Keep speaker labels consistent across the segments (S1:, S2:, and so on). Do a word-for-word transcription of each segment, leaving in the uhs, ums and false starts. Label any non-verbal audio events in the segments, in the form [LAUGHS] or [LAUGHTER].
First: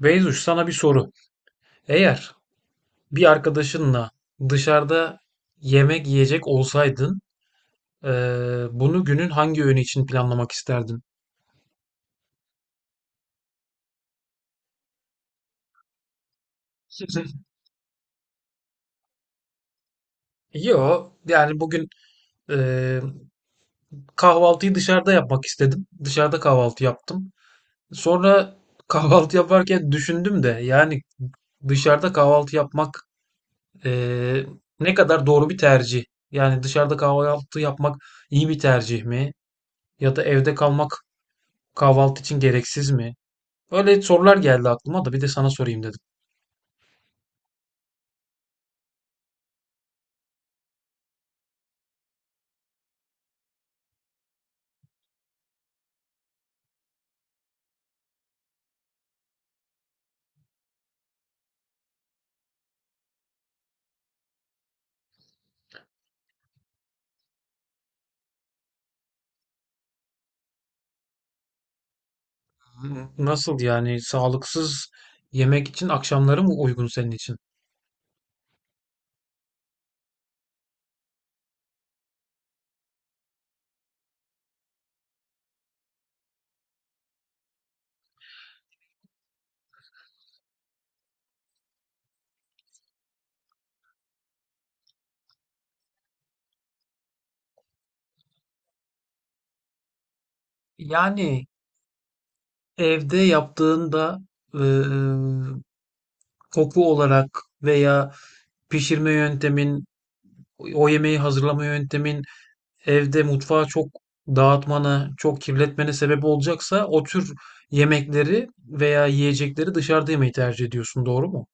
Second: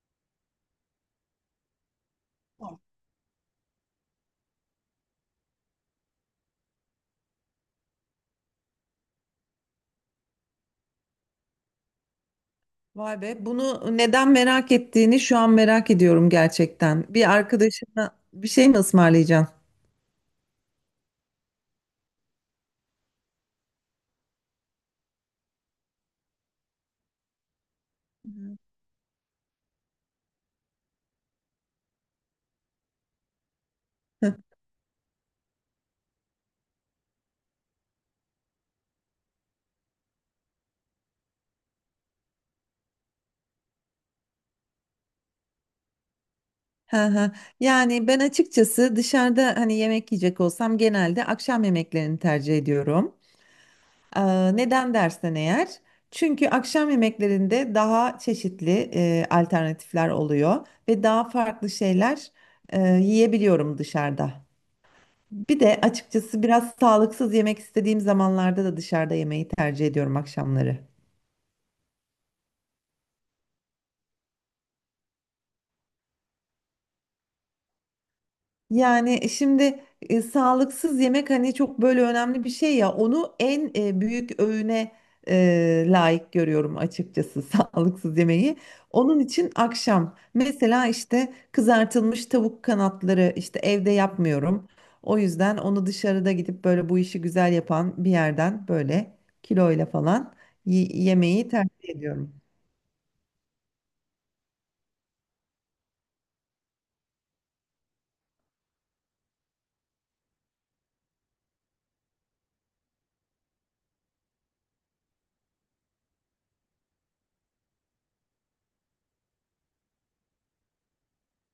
S1: Beyzuş, sana bir soru. Eğer bir arkadaşınla dışarıda yemek yiyecek olsaydın, eee, bunu günün hangi öğünü için planlamak isterdin?
S2: Vay be, bunu neden merak ettiğini şu an merak ediyorum gerçekten. Bir
S1: [LAUGHS]
S2: arkadaşına bir şey mi ısmarlayacaksın?
S1: Yo, yani bugün eee, kahvaltıyı dışarıda yapmak istedim. Dışarıda kahvaltı yaptım. Sonra [LAUGHS] kahvaltı yaparken düşündüm de yani dışarıda kahvaltı yapmak
S2: Hı.
S1: eee, ne kadar doğru bir tercih? Yani dışarıda kahvaltı yapmak iyi bir tercih mi? Ya da evde kalmak, kahvaltı için gereksiz mi? Öyle sorular geldi aklıma da bir de sana sorayım dedim.
S2: Hı hı. Yani ben açıkçası dışarıda hani yemek yiyecek olsam genelde akşam yemeklerini tercih ediyorum. Ee, neden dersen eğer? Çünkü akşam yemeklerinde daha çeşitli e, alternatifler oluyor ve daha farklı şeyler e, yiyebiliyorum dışarıda. Bir de açıkçası biraz sağlıksız yemek istediğim zamanlarda da dışarıda yemeği tercih ediyorum akşamları.
S1: Nasıl yani, sağlıksız yemek için akşamları mı uygun senin için?
S2: Yani e, şimdi e, sağlıksız yemek hani çok böyle önemli bir şey ya onu en e, büyük öğüne e, layık görüyorum açıkçası [LAUGHS] sağlıksız yemeği. Onun için akşam mesela işte kızartılmış tavuk kanatları işte evde yapmıyorum. O yüzden onu dışarıda gidip böyle bu işi güzel yapan bir yerden böyle kiloyla falan y-
S1: Yani
S2: yemeği tercih ediyorum.
S1: evde yaptığında eee, koku olarak veya pişirme yöntemin, o yemeği hazırlama yöntemin evde mutfağı çok dağıtmana, çok kirletmene sebep olacaksa o tür yemekleri veya yiyecekleri dışarıda yemeyi tercih ediyorsun, doğru mu?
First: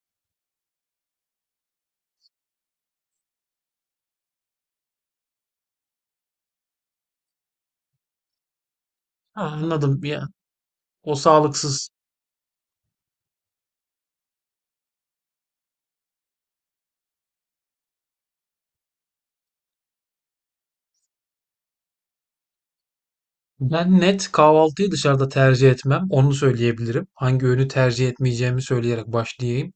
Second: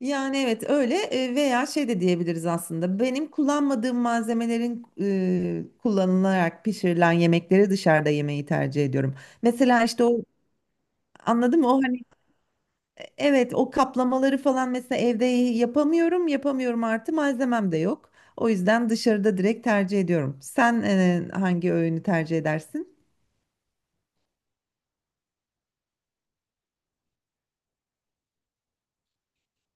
S2: Yani evet öyle e, veya şey de diyebiliriz aslında. Benim kullanmadığım malzemelerin e, kullanılarak pişirilen yemekleri dışarıda yemeyi tercih ediyorum.
S1: Ah,
S2: Mesela
S1: anladım
S2: işte o
S1: ya. O
S2: anladın mı? O
S1: sağlıksız
S2: hani evet o kaplamaları falan mesela evde yapamıyorum, yapamıyorum artı malzemem de yok. O yüzden dışarıda direkt tercih ediyorum. Sen e, hangi öğünü tercih edersin?
S1: Ben net kahvaltıyı dışarıda tercih etmem. Onu söyleyebilirim. Hangi öğünü tercih etmeyeceğimi söyleyerek başlayayım.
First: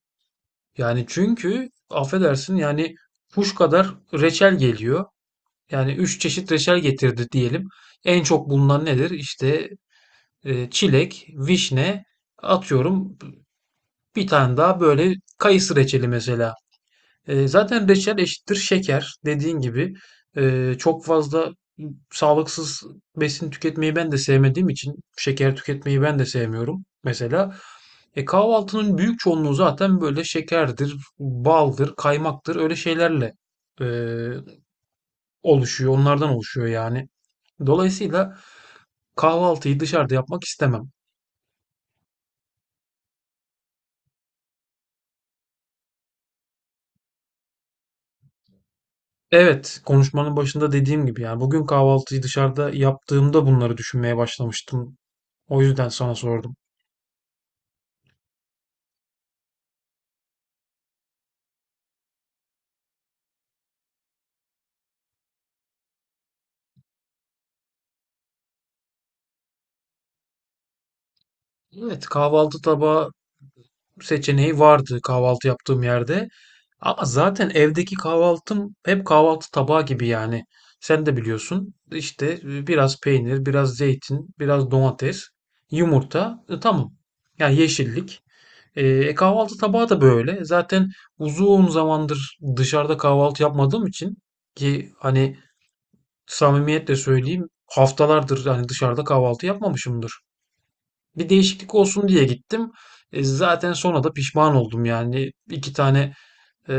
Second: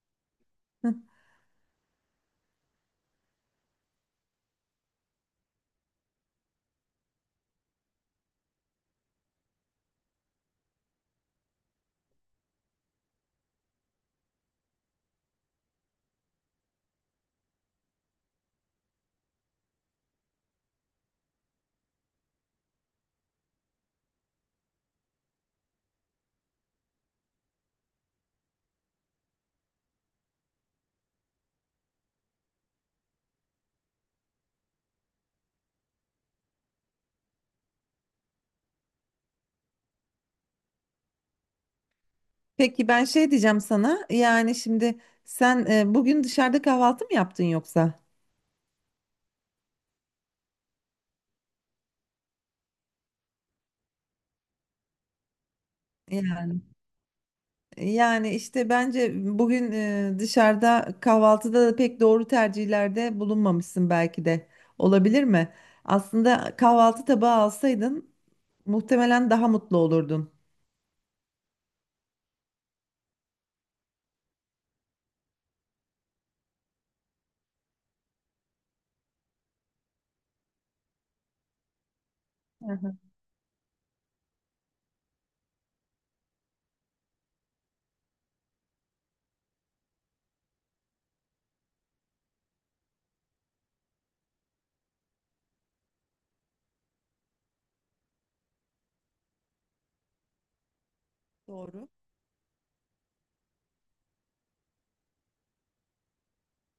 S2: Hı.
S1: Yani çünkü affedersin yani kuş kadar reçel geliyor. Yani üç çeşit reçel getirdi diyelim. En çok bulunan nedir? İşte e, çilek, vişne, atıyorum bir tane daha böyle kayısı reçeli mesela. E, zaten reçel eşittir şeker dediğin gibi. E, çok fazla sağlıksız besin tüketmeyi ben de sevmediğim için şeker tüketmeyi ben de sevmiyorum mesela. E, kahvaltının büyük çoğunluğu zaten böyle şekerdir, baldır, kaymaktır, öyle şeylerle e, oluşuyor. Onlardan oluşuyor yani. Dolayısıyla kahvaltıyı dışarıda yapmak istemem.
S2: Peki ben şey diyeceğim sana. Yani şimdi sen e, bugün dışarıda kahvaltı mı yaptın yoksa?
S1: Evet, konuşmanın başında dediğim gibi yani bugün kahvaltıyı dışarıda yaptığımda bunları düşünmeye başlamıştım. O yüzden sana sordum.
S2: Yani işte bence bugün e, dışarıda kahvaltıda da pek doğru tercihlerde bulunmamışsın belki de. Olabilir mi? Aslında kahvaltı tabağı alsaydın muhtemelen daha mutlu olurdun.
S1: Evet, kahvaltı tabağı seçeneği vardı kahvaltı yaptığım yerde. Ama zaten evdeki kahvaltım hep kahvaltı tabağı gibi yani. Sen de biliyorsun. İşte e, biraz peynir, biraz zeytin, biraz domates, yumurta. E, tamam. Yani yeşillik. E, e, kahvaltı tabağı da böyle. Zaten uzun zamandır dışarıda kahvaltı yapmadığım için, ki hani samimiyetle söyleyeyim haftalardır hani dışarıda kahvaltı yapmamışımdır, bir değişiklik
S2: Doğru.
S1: olsun diye gittim. E, zaten sonra da pişman oldum yani. İki tane e,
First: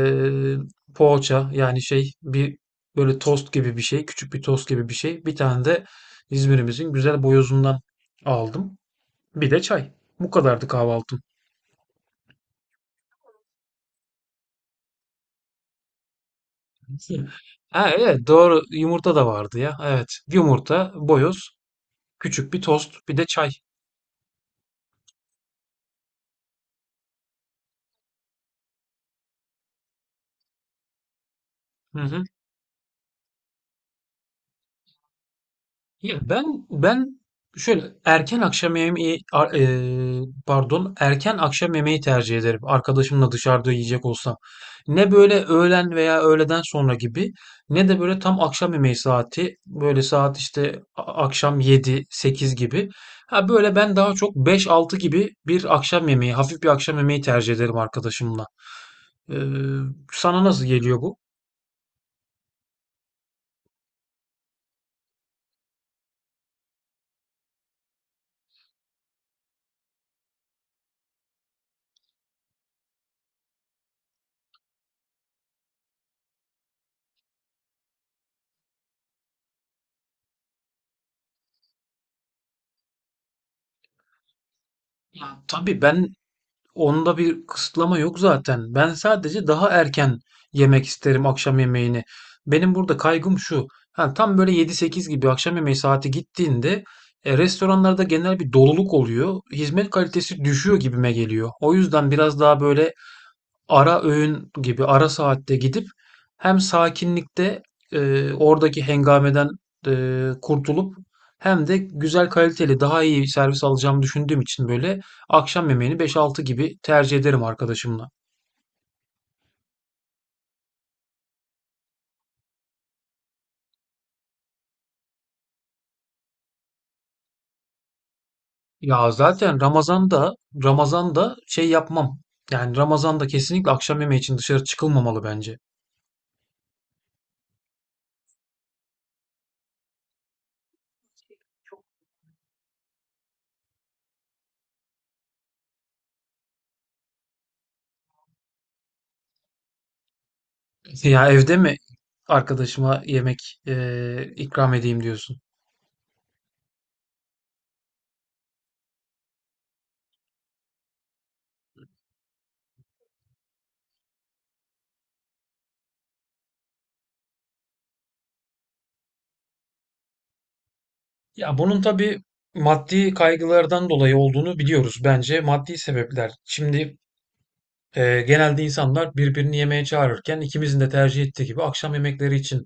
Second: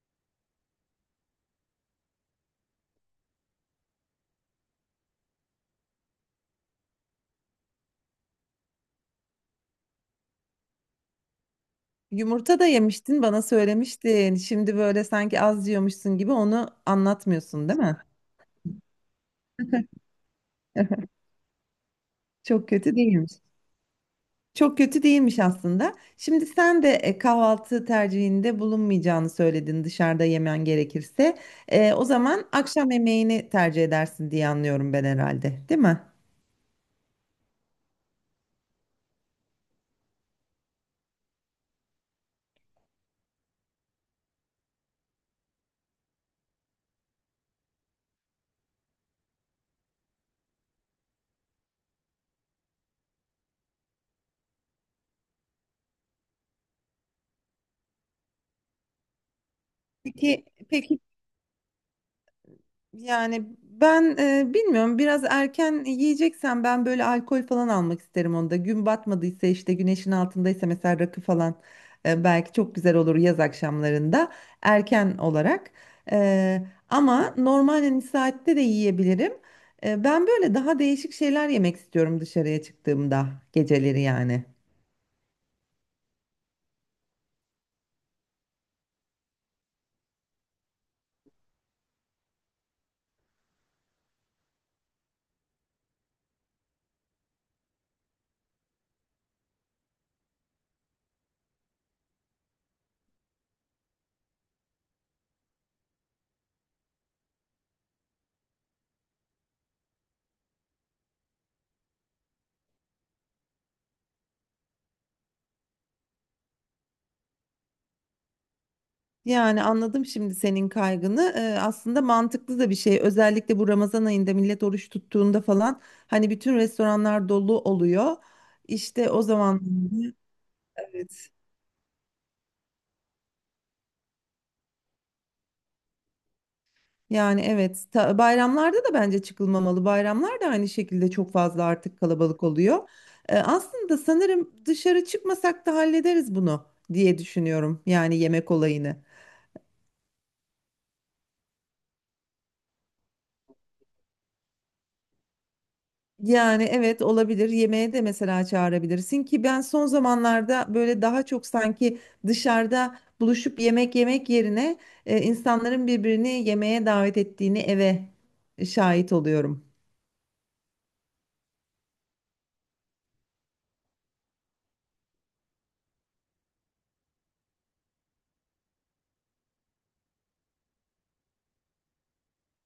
S1: poğaça, yani şey, bir böyle tost gibi bir şey. Küçük bir tost gibi bir şey. Bir tane de İzmir'imizin güzel boyozundan aldım. Bir de çay. Bu kadardı kahvaltım.
S2: Yumurta da yemiştin, bana söylemiştin. Şimdi böyle sanki az yiyormuşsun gibi onu
S1: [LAUGHS]
S2: anlatmıyorsun, değil
S1: Ha,
S2: mi?
S1: evet doğru, yumurta da vardı ya. Evet, yumurta,
S2: [LAUGHS]
S1: boyoz, küçük bir
S2: Çok kötü
S1: tost, bir de
S2: değilmiş.
S1: çay.
S2: Çok kötü değilmiş aslında. Şimdi sen de e, kahvaltı tercihinde bulunmayacağını söyledin dışarıda yemen gerekirse. E,
S1: Hı
S2: o
S1: hı.
S2: zaman akşam yemeğini tercih edersin diye anlıyorum ben herhalde, değil mi?
S1: Ya ben ben şöyle erken akşam yemeği ar- eee, pardon, erken akşam yemeği tercih ederim. Arkadaşımla dışarıda yiyecek olsam. Ne böyle öğlen veya öğleden sonra gibi, ne de böyle tam akşam yemeği saati. Böyle saat işte a- akşam yedi sekiz gibi. Ha böyle, ben daha çok beş altı gibi bir akşam yemeği, hafif bir akşam yemeği tercih ederim arkadaşımla. Eee, Sana
S2: Peki,
S1: nasıl geliyor
S2: peki.
S1: bu?
S2: Yani ben e, bilmiyorum biraz erken yiyeceksen ben böyle alkol falan almak isterim onda. Gün batmadıysa işte güneşin altındaysa mesela rakı falan e, belki çok güzel olur yaz akşamlarında erken olarak. E, Ama normal hani saatte de yiyebilirim. E, ben böyle daha değişik şeyler yemek istiyorum dışarıya çıktığımda geceleri yani.
S1: Ya tabii ben, onda bir kısıtlama yok zaten. Ben sadece daha erken yemek isterim akşam yemeğini. Benim burada kaygım şu. Ha, tam böyle yedi sekiz gibi akşam yemeği saati gittiğinde e, restoranlarda genel bir doluluk oluyor. Hizmet kalitesi düşüyor gibime geliyor. O yüzden biraz daha böyle ara öğün gibi ara saatte gidip, hem sakinlikte e, oradaki hengameden e, kurtulup hem de güzel, kaliteli, daha iyi servis alacağımı düşündüğüm için böyle akşam yemeğini beş altı gibi tercih ederim arkadaşımla.
S2: Yani anladım şimdi senin kaygını. Ee, aslında mantıklı da bir şey. Özellikle bu Ramazan ayında millet oruç tuttuğunda falan hani bütün restoranlar dolu oluyor.
S1: Ya
S2: İşte o
S1: zaten
S2: zaman
S1: Ramazan'da
S2: evet.
S1: Ramazan'da şey yapmam. Yani Ramazan'da kesinlikle akşam yemeği için dışarı çıkılmamalı bence.
S2: Yani evet ta- bayramlarda da bence çıkılmamalı. Bayramlar da aynı şekilde çok fazla artık kalabalık oluyor. Ee, aslında sanırım dışarı çıkmasak da hallederiz bunu diye düşünüyorum. Yani yemek olayını.
S1: [LAUGHS] Ya evde mi arkadaşıma yemek e, ikram edeyim diyorsun?
S2: Yani evet olabilir. Yemeğe de mesela çağırabilirsin ki ben son zamanlarda böyle daha çok sanki dışarıda buluşup yemek yemek yerine e, insanların birbirini yemeğe davet ettiğini eve şahit oluyorum.
S1: Ya bunun tabii maddi kaygılardan dolayı olduğunu biliyoruz bence. Maddi sebepler. Şimdi e, genelde insanlar birbirini yemeğe çağırırken ikimizin de tercih ettiği gibi akşam yemekleri için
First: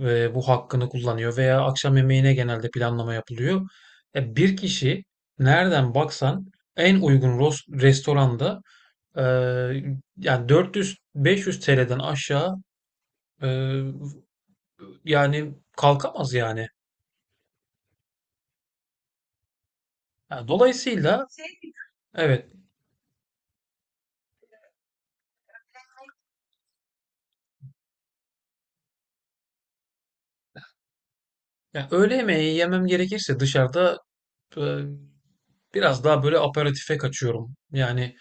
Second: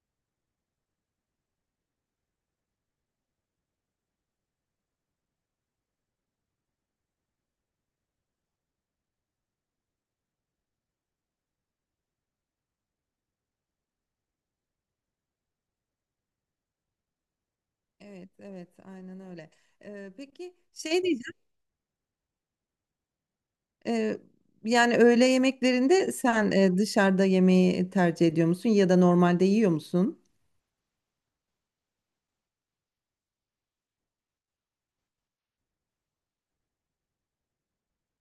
S1: e, bu hakkını kullanıyor veya akşam yemeğine genelde planlama yapılıyor. E, bir kişi nereden baksan en uygun ros- restoranda e, yani dört yüz beş yüz T L'den aşağı e, yani kalkamaz yani.
S2: Evet, evet, aynen öyle. Ee,
S1: Yani
S2: peki şey
S1: dolayısıyla
S2: diyeceğim.
S1: evet.
S2: Ee, Yani öğle yemeklerinde sen e, dışarıda yemeği tercih ediyor musun ya da normalde yiyor musun?
S1: Ya öğle yemeği yemem gerekirse dışarıda e, biraz daha böyle aperatife kaçıyorum. Yani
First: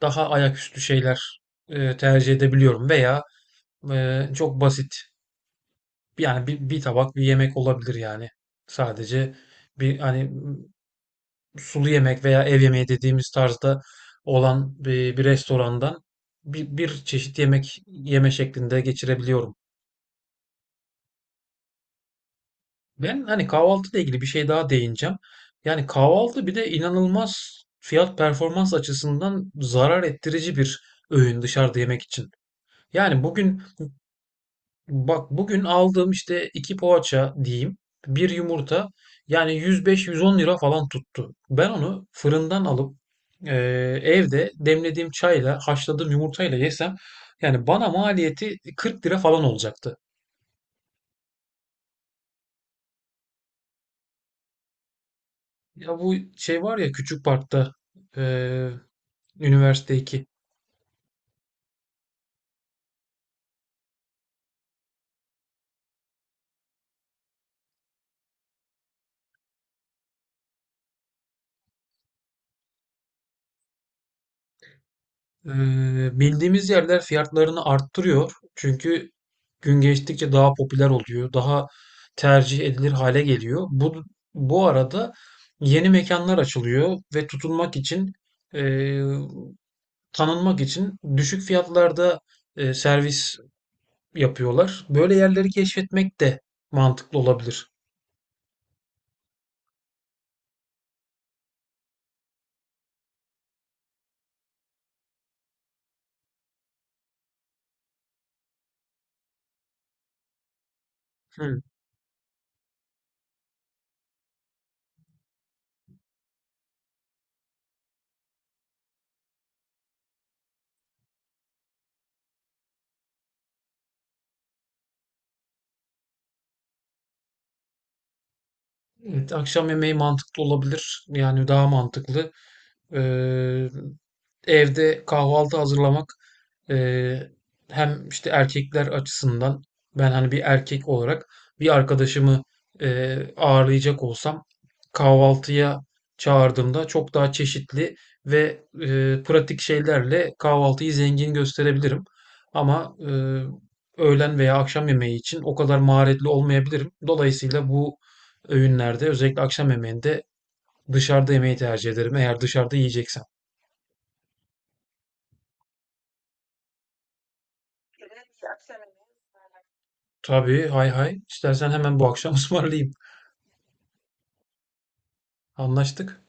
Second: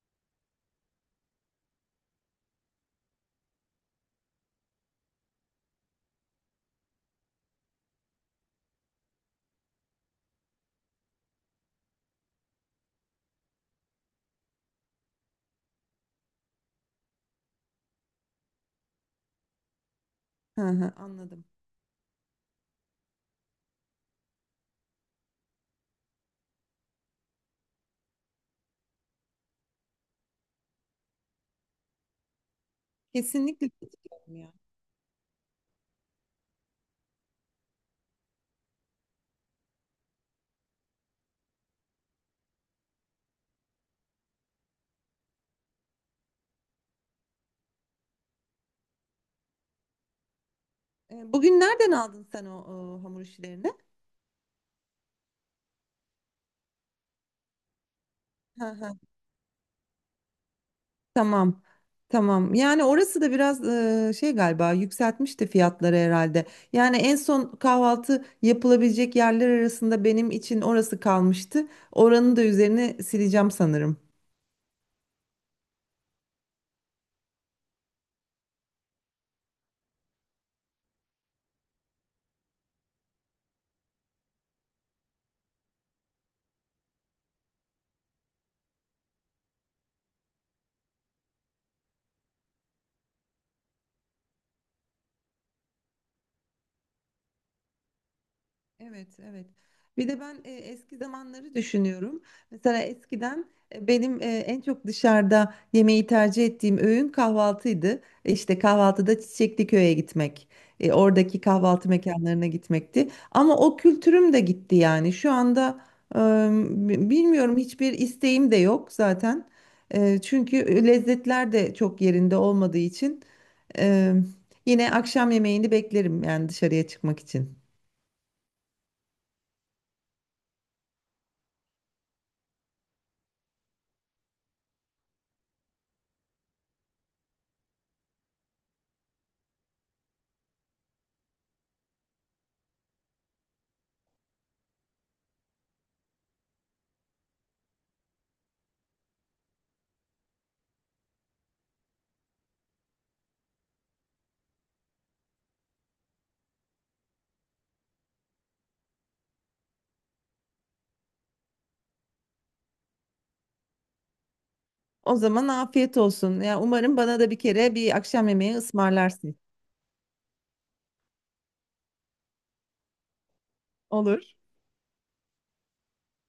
S1: daha ayaküstü şeyler e, tercih edebiliyorum veya e, çok basit yani bir, bir tabak bir yemek olabilir yani. Sadece bir, hani m, sulu yemek veya ev yemeği dediğimiz tarzda olan bir, bir restorandan bir, bir çeşit yemek yeme şeklinde geçirebiliyorum.
S2: Hı hı, anladım.
S1: Ben hani kahvaltıyla ilgili bir şey daha değineceğim. Yani kahvaltı bir de inanılmaz fiyat performans açısından zarar ettirici bir öğün dışarıda yemek için. Yani bugün,
S2: Kesinlikle katılıyorum ya.
S1: bak bugün aldığım işte iki poğaça diyeyim, bir yumurta yani yüz beş yüz on lira falan tuttu. Ben onu fırından alıp e, evde demlediğim çayla haşladığım yumurtayla yesem yani bana maliyeti kırk lira falan olacaktı.
S2: Ee, bugün nereden aldın sen o, o hamur işlerini?
S1: Ya bu şey var ya, Küçük Park'ta e, Üniversite iki.
S2: Tamam. Tamam. Yani orası da biraz e, şey galiba yükseltmişti fiyatları herhalde. Yani en son kahvaltı yapılabilecek yerler arasında benim için orası kalmıştı. Oranın da üzerine sileceğim sanırım.
S1: Ee, Bildiğimiz yerler fiyatlarını arttırıyor. Çünkü gün geçtikçe daha popüler oluyor. Daha tercih edilir hale geliyor. Bu, bu arada yeni mekanlar açılıyor ve tutunmak için e, tanınmak için düşük fiyatlarda e, servis yapıyorlar. Böyle yerleri keşfetmek de mantıklı olabilir.
S2: Evet, evet. Bir de ben e, eski zamanları düşünüyorum. Mesela eskiden e, benim e, en çok dışarıda yemeği tercih ettiğim öğün kahvaltıydı. E, İşte kahvaltıda çiçekli köye gitmek, e, oradaki
S1: Hı.
S2: kahvaltı mekanlarına gitmekti. Ama o kültürüm de gitti yani. Şu anda e, b- bilmiyorum hiçbir isteğim de yok zaten. E, çünkü e, lezzetler de çok yerinde olmadığı için e, yine akşam yemeğini beklerim yani dışarıya çıkmak için.
S1: Evet, akşam yemeği mantıklı olabilir. Yani daha mantıklı. Ee, Evde kahvaltı hazırlamak, Eee, hem işte erkekler açısından, ben hani bir erkek olarak bir arkadaşımı eee, ağırlayacak olsam kahvaltıya çağırdığımda çok daha çeşitli ve eee, pratik şeylerle kahvaltıyı zengin gösterebilirim. Ama eee, öğlen veya akşam yemeği için o kadar maharetli olmayabilirim. Dolayısıyla bu öğünlerde, özellikle akşam yemeğinde, dışarıda yemeği tercih ederim eğer dışarıda yiyeceksem.
S2: O zaman afiyet olsun. Ya umarım bana da bir kere bir akşam yemeği ısmarlarsın.
S1: Tabii, hay hay, istersen hemen bu akşam [LAUGHS] ısmarlayayım.
S2: Olur.
S1: Anlaştık.